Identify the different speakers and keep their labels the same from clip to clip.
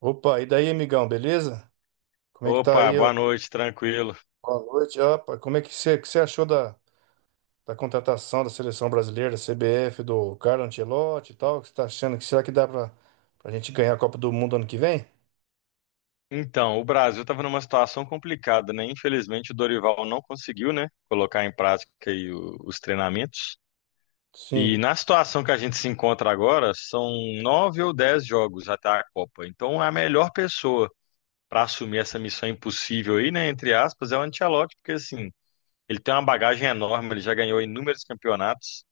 Speaker 1: Opa, e daí, amigão, beleza? Como é que tá
Speaker 2: Opa,
Speaker 1: aí? Ó?
Speaker 2: boa noite, tranquilo.
Speaker 1: Boa noite. Opa, como é que você achou da contratação da seleção brasileira, da CBF, do Carlo Ancelotti e tal? O que você tá achando? Que será que dá pra gente ganhar a Copa do Mundo ano que vem?
Speaker 2: Então, o Brasil estava numa situação complicada, né? Infelizmente, o Dorival não conseguiu, né, colocar em prática aí o- os treinamentos. E
Speaker 1: Sim,
Speaker 2: na situação que a gente se encontra agora, são nove ou 10 jogos até a Copa. Então, a melhor pessoa para assumir essa missão impossível aí, né, entre aspas, é o Ancelotti, porque assim, ele tem uma bagagem enorme, ele já ganhou inúmeros campeonatos.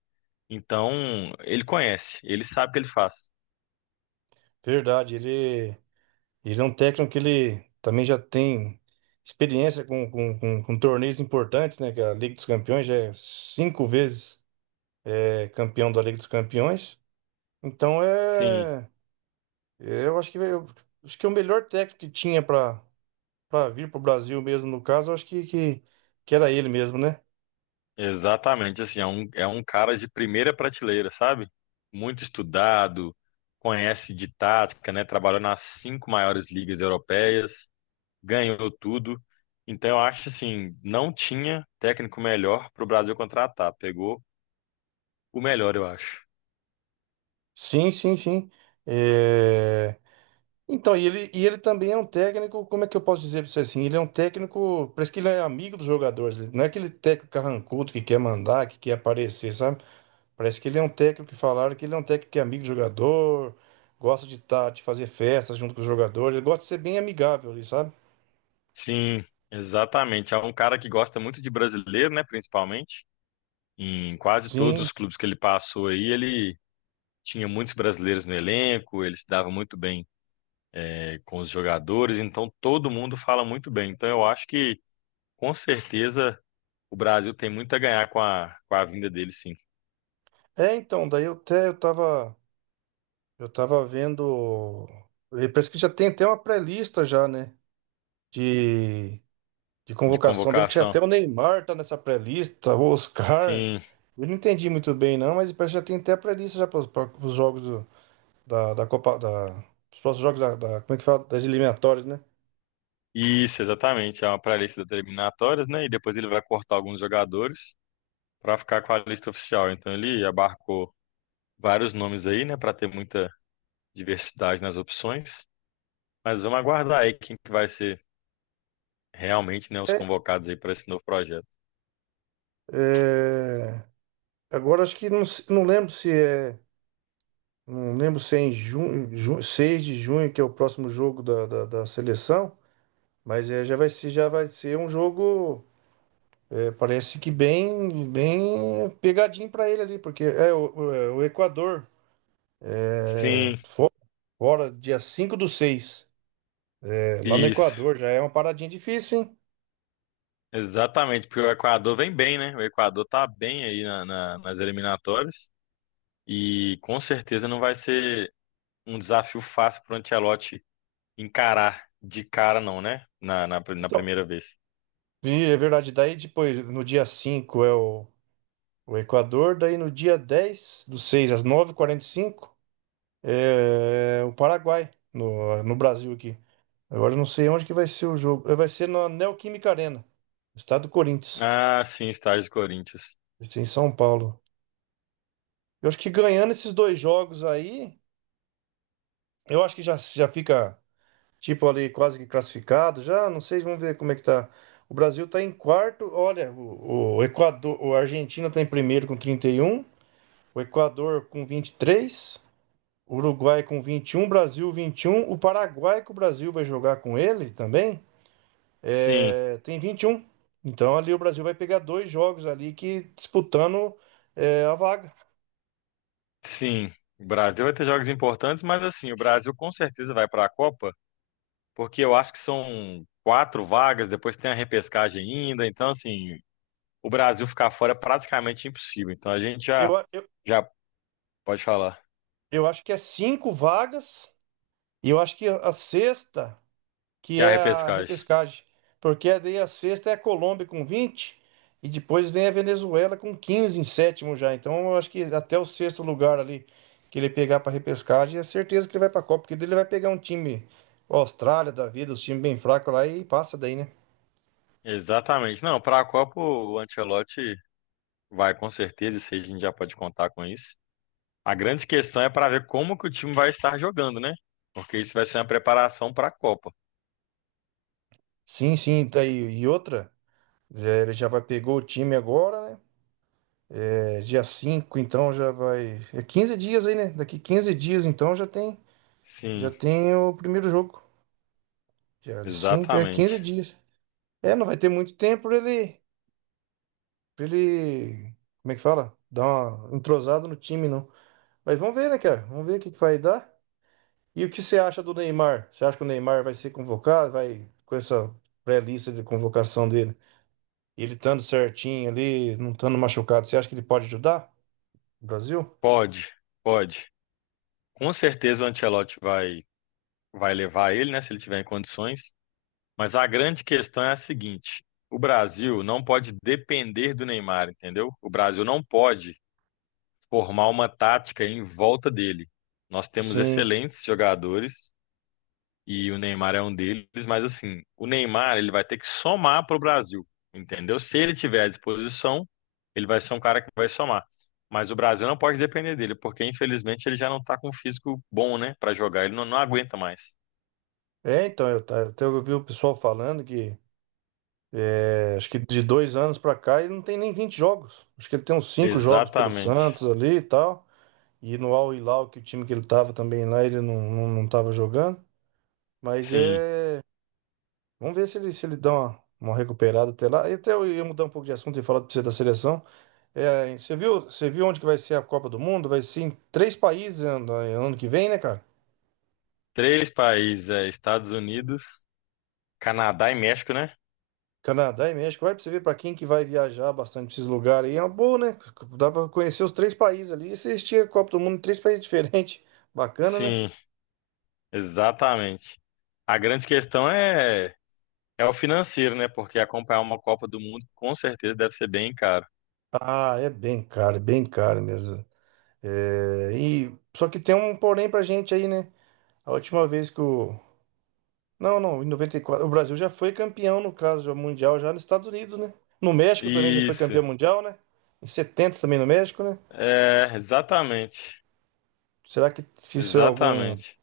Speaker 2: Então, ele conhece, ele sabe o que ele faz.
Speaker 1: verdade. Ele é um técnico que ele também já tem experiência com torneios importantes, né? Que é a Liga dos Campeões, já é 5 vezes, é, campeão da Liga dos Campeões. Então
Speaker 2: Sim.
Speaker 1: é. É, eu acho que acho que é o melhor técnico que tinha para vir para o Brasil mesmo, no caso. Eu acho que era ele mesmo, né?
Speaker 2: Exatamente, assim, é um cara de primeira prateleira, sabe? Muito estudado, conhece de tática, né? Trabalhou nas cinco maiores ligas europeias, ganhou tudo. Então, eu acho assim, não tinha técnico melhor para o Brasil contratar. Pegou o melhor, eu acho.
Speaker 1: Sim, sim, sim. É, então, e ele também é um técnico. Como é que eu posso dizer para você? Assim, ele é um técnico, parece que ele é amigo dos jogadores, ele não é aquele técnico carrancudo que quer mandar, que quer aparecer, sabe? Parece que ele é um técnico, que falaram que ele é um técnico que é amigo do jogador, gosta de, tá, de fazer festas junto com os jogadores, ele gosta de ser bem amigável ali, sabe?
Speaker 2: Sim, exatamente. É um cara que gosta muito de brasileiro, né? Principalmente. Em quase todos
Speaker 1: Sim.
Speaker 2: os clubes que ele passou aí, ele tinha muitos brasileiros no elenco, ele se dava muito bem com os jogadores, então todo mundo fala muito bem. Então eu acho que com certeza o Brasil tem muito a ganhar com a vinda dele, sim,
Speaker 1: É, então, daí eu até eu tava. Eu tava vendo. E parece que já tem até uma pré-lista já, né? De, de
Speaker 2: de
Speaker 1: convocação dele. Que já
Speaker 2: convocação.
Speaker 1: até o Neymar tá nessa pré-lista, o Oscar.
Speaker 2: Sim,
Speaker 1: Eu não entendi muito bem, não, mas parece que já tem até a pré-lista já para os jogos do- da Copa. Os próximos jogos como é que fala? Das eliminatórias, né?
Speaker 2: isso, exatamente. É uma pré-lista das eliminatórias, né? E depois ele vai cortar alguns jogadores para ficar com a lista oficial. Então ele abarcou vários nomes aí, né, para ter muita diversidade nas opções. Mas vamos aguardar aí quem que vai ser realmente, né, os
Speaker 1: É,
Speaker 2: convocados aí para esse novo projeto.
Speaker 1: é, agora acho que não, não lembro se é. Não lembro se é em junho, 6 de junho, que é o próximo jogo da seleção, mas é, já vai ser um jogo. É, parece que bem, bem pegadinho para ele ali, porque é é o Equador,
Speaker 2: Sim,
Speaker 1: agora, dia 5 do seis. É, lá no
Speaker 2: isso.
Speaker 1: Equador já é uma paradinha difícil, hein?
Speaker 2: Exatamente, porque o Equador vem bem, né? O Equador tá bem aí nas eliminatórias e com certeza não vai ser um desafio fácil para o Ancelotti encarar de cara, não, né? Na
Speaker 1: Então,
Speaker 2: primeira vez.
Speaker 1: e é verdade. Daí depois, no dia 5 é o Equador, daí no dia 10 do seis, às 9:45 é o Paraguai, no Brasil aqui. Agora eu não sei onde que vai ser o jogo. É, vai ser na Neoquímica Arena, estado do Corinthians,
Speaker 2: Ah, sim, estágio do Corinthians.
Speaker 1: vai ser em São Paulo. Eu acho que ganhando esses dois jogos aí, eu acho que já fica, tipo, ali quase que classificado. Já, não sei, vamos ver como é que tá. O Brasil tá em quarto. Olha, o Equador, o Argentina tá em primeiro com 31, o Equador com 23, o Uruguai com 21, Brasil 21, o Paraguai, que o Brasil vai jogar com ele também,
Speaker 2: Sim,
Speaker 1: é, tem 21. Então ali o Brasil vai pegar dois jogos ali, que disputando, é, a vaga.
Speaker 2: sim. O Brasil vai ter jogos importantes, mas assim, o Brasil com certeza vai para a Copa, porque eu acho que são quatro vagas, depois tem a repescagem ainda, então assim, o Brasil ficar fora é praticamente impossível. Então a gente já,
Speaker 1: Eu, a- eu,
Speaker 2: já pode falar.
Speaker 1: eu acho que é 5 vagas e eu acho que a sexta que
Speaker 2: Que é a
Speaker 1: é a
Speaker 2: repescagem.
Speaker 1: repescagem. Porque daí a sexta é a Colômbia com 20 e depois vem a Venezuela com 15 em sétimo já. Então eu acho que até o sexto lugar ali que ele pegar para repescagem, é certeza que ele vai para a Copa, porque daí ele vai pegar um time Austrália da vida, os times bem fracos lá, e passa daí, né?
Speaker 2: Exatamente. Não, para a Copa o Ancelotti vai com certeza, isso aí a gente já pode contar com isso. A grande questão é para ver como que o time vai estar jogando, né? Porque isso vai ser uma preparação para a Copa.
Speaker 1: Sim, sim, daí e outra, é, ele já vai pegou o time agora, né? É, dia 5, então já vai. É 15 dias aí, né? Daqui 15 dias então já
Speaker 2: Sim,
Speaker 1: tem o primeiro jogo. Dia 5 é 15
Speaker 2: exatamente.
Speaker 1: dias. É, não vai ter muito tempo pra ele, como é que fala? Dar uma entrosada no time, não. Mas vamos ver, né, cara? Vamos ver o que que vai dar. E o que você acha do Neymar? Você acha que o Neymar vai ser convocado? Vai com essa pré-lista de convocação dele? Ele estando certinho ali, não estando machucado, você acha que ele pode ajudar o Brasil?
Speaker 2: Pode, pode. Com certeza o Ancelotti vai levar ele, né, se ele tiver em condições, mas a grande questão é a seguinte: o Brasil não pode depender do Neymar, entendeu? O Brasil não pode formar uma tática em volta dele. Nós temos
Speaker 1: Sim.
Speaker 2: excelentes jogadores e o Neymar é um deles, mas assim, o Neymar ele vai ter que somar para o Brasil, entendeu? Se ele tiver à disposição, ele vai ser um cara que vai somar. Mas o Brasil não pode depender dele, porque infelizmente ele já não está com um físico bom, né, para jogar. Ele não, não aguenta mais.
Speaker 1: É, então, até eu vi o pessoal falando que, é, acho que de 2 anos pra cá ele não tem nem 20 jogos. Acho que ele tem uns 5 jogos pelo
Speaker 2: Exatamente.
Speaker 1: Santos ali e tal. E no Al Hilal, que o time que ele tava também lá, ele não tava jogando. Mas
Speaker 2: Sim.
Speaker 1: é. Vamos ver se ele, se ele dá uma recuperada até lá. E até eu ia mudar um pouco de assunto e falar pra você da seleção. É, você viu onde que vai ser a Copa do Mundo? Vai ser em três países ano que vem, né, cara?
Speaker 2: Três países, é, Estados Unidos, Canadá e México, né?
Speaker 1: Canadá e México. Vai, pra você ver, pra quem que vai viajar bastante pra esses lugares aí. É uma boa, né? Dá pra conhecer os três países ali. E você estica a Copa do Mundo em três países diferentes. Bacana, né?
Speaker 2: Sim, exatamente. A grande questão é é o financeiro, né? Porque acompanhar uma Copa do Mundo com certeza deve ser bem caro.
Speaker 1: Ah, é bem caro mesmo. É, e, só que tem um porém pra gente aí, né? A última vez que o. Não, não, em 94 o Brasil já foi campeão, no caso, já mundial, já nos Estados Unidos, né? No México também já foi
Speaker 2: Isso.
Speaker 1: campeão mundial, né? Em 70 também no México, né?
Speaker 2: É, exatamente.
Speaker 1: Será que isso
Speaker 2: Exatamente.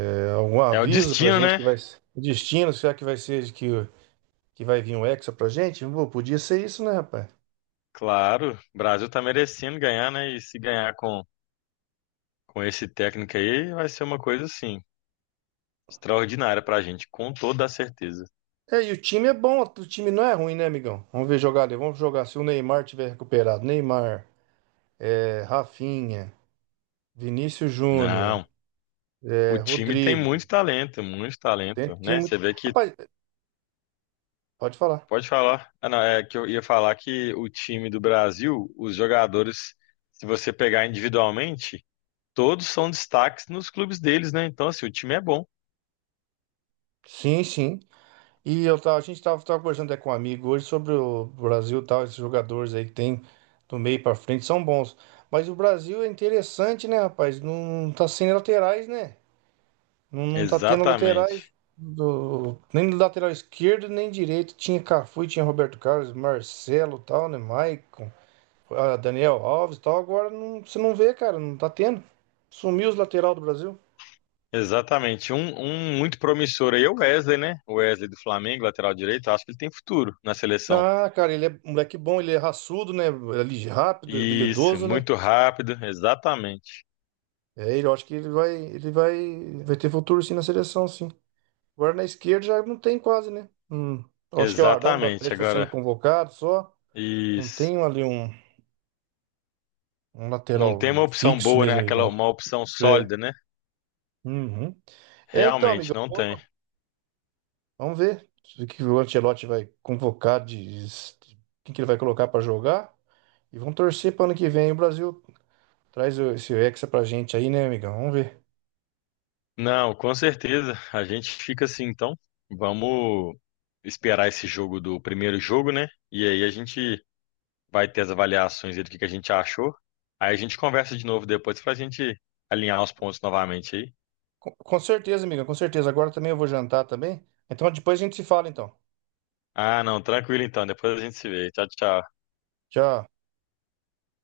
Speaker 1: é algum
Speaker 2: É o
Speaker 1: aviso pra
Speaker 2: destino,
Speaker 1: gente que
Speaker 2: né?
Speaker 1: vai ser um destino. Será que vai ser que vai vir um Hexa pra gente? Pô, podia ser isso, né, rapaz?
Speaker 2: Claro, o Brasil tá merecendo ganhar, né? E se ganhar com esse técnico aí, vai ser uma coisa assim, extraordinária pra gente, com toda a certeza.
Speaker 1: É, e o time é bom, o time não é ruim, né, amigão? Vamos ver jogar ali, vamos jogar se o Neymar tiver recuperado. Neymar, é, Rafinha, Vinícius Júnior.
Speaker 2: Não, o
Speaker 1: É,
Speaker 2: time tem
Speaker 1: Rodrigo,
Speaker 2: muito
Speaker 1: tem,
Speaker 2: talento,
Speaker 1: tem
Speaker 2: né? Você
Speaker 1: muito.
Speaker 2: vê que
Speaker 1: Rapaz, pode falar.
Speaker 2: pode falar. Ah, não, é que eu ia falar que o time do Brasil, os jogadores, se você pegar individualmente, todos são destaques nos clubes deles, né? Então, assim, o time é bom.
Speaker 1: Sim, sim. E eu tava, a gente tava, tava conversando até com um amigo hoje sobre o Brasil e tal, esses jogadores aí que tem do meio pra frente são bons. Mas o Brasil é interessante, né, rapaz? Não, tá sem laterais, né? Não tá tendo
Speaker 2: Exatamente.
Speaker 1: laterais nem do lateral esquerdo, nem direito. Tinha Cafu, tinha Roberto Carlos, Marcelo, e tal, né? Maicon, ah, Daniel Alves, e tal. Agora não, você não vê, cara, não tá tendo. Sumiu os lateral do Brasil.
Speaker 2: Exatamente. Um muito promissor aí é o Wesley, né? O Wesley do Flamengo, lateral direito, acho que ele tem futuro na seleção.
Speaker 1: Ah, cara, ele é um moleque bom, ele é raçudo, né? Ele é rápido,
Speaker 2: Isso,
Speaker 1: habilidoso, né?
Speaker 2: muito rápido, exatamente.
Speaker 1: É, eu acho que ele vai ter futuro sim na seleção, sim. Agora na esquerda já não tem quase, né? Hum. Eu acho que é o Arana do
Speaker 2: Exatamente.
Speaker 1: Atlético está sendo
Speaker 2: Agora,
Speaker 1: convocado só. Não
Speaker 2: isso.
Speaker 1: tem um
Speaker 2: Não tem
Speaker 1: lateral
Speaker 2: uma opção
Speaker 1: fixo
Speaker 2: boa, né?
Speaker 1: mesmo,
Speaker 2: Aquela,
Speaker 1: amigão.
Speaker 2: uma opção
Speaker 1: É.
Speaker 2: sólida, né?
Speaker 1: Uhum. É, então,
Speaker 2: Realmente,
Speaker 1: amigão,
Speaker 2: não tem.
Speaker 1: vamos ver o que o Ancelotti vai convocar, quem que ele vai colocar para jogar. E vamos torcer para ano que vem o Brasil traz esse Hexa pra gente aí, né, amigão? Vamos ver.
Speaker 2: Não, com certeza. A gente fica assim, então. Vamos esperar esse jogo do primeiro jogo, né? E aí a gente vai ter as avaliações dele, o que que a gente achou. Aí a gente conversa de novo depois pra gente alinhar os pontos novamente aí.
Speaker 1: Com certeza, amiga, com certeza. Agora também eu vou jantar também. Então depois a gente se fala, então.
Speaker 2: Ah, não, tranquilo então, depois a gente se vê. Tchau, tchau.
Speaker 1: Tchau.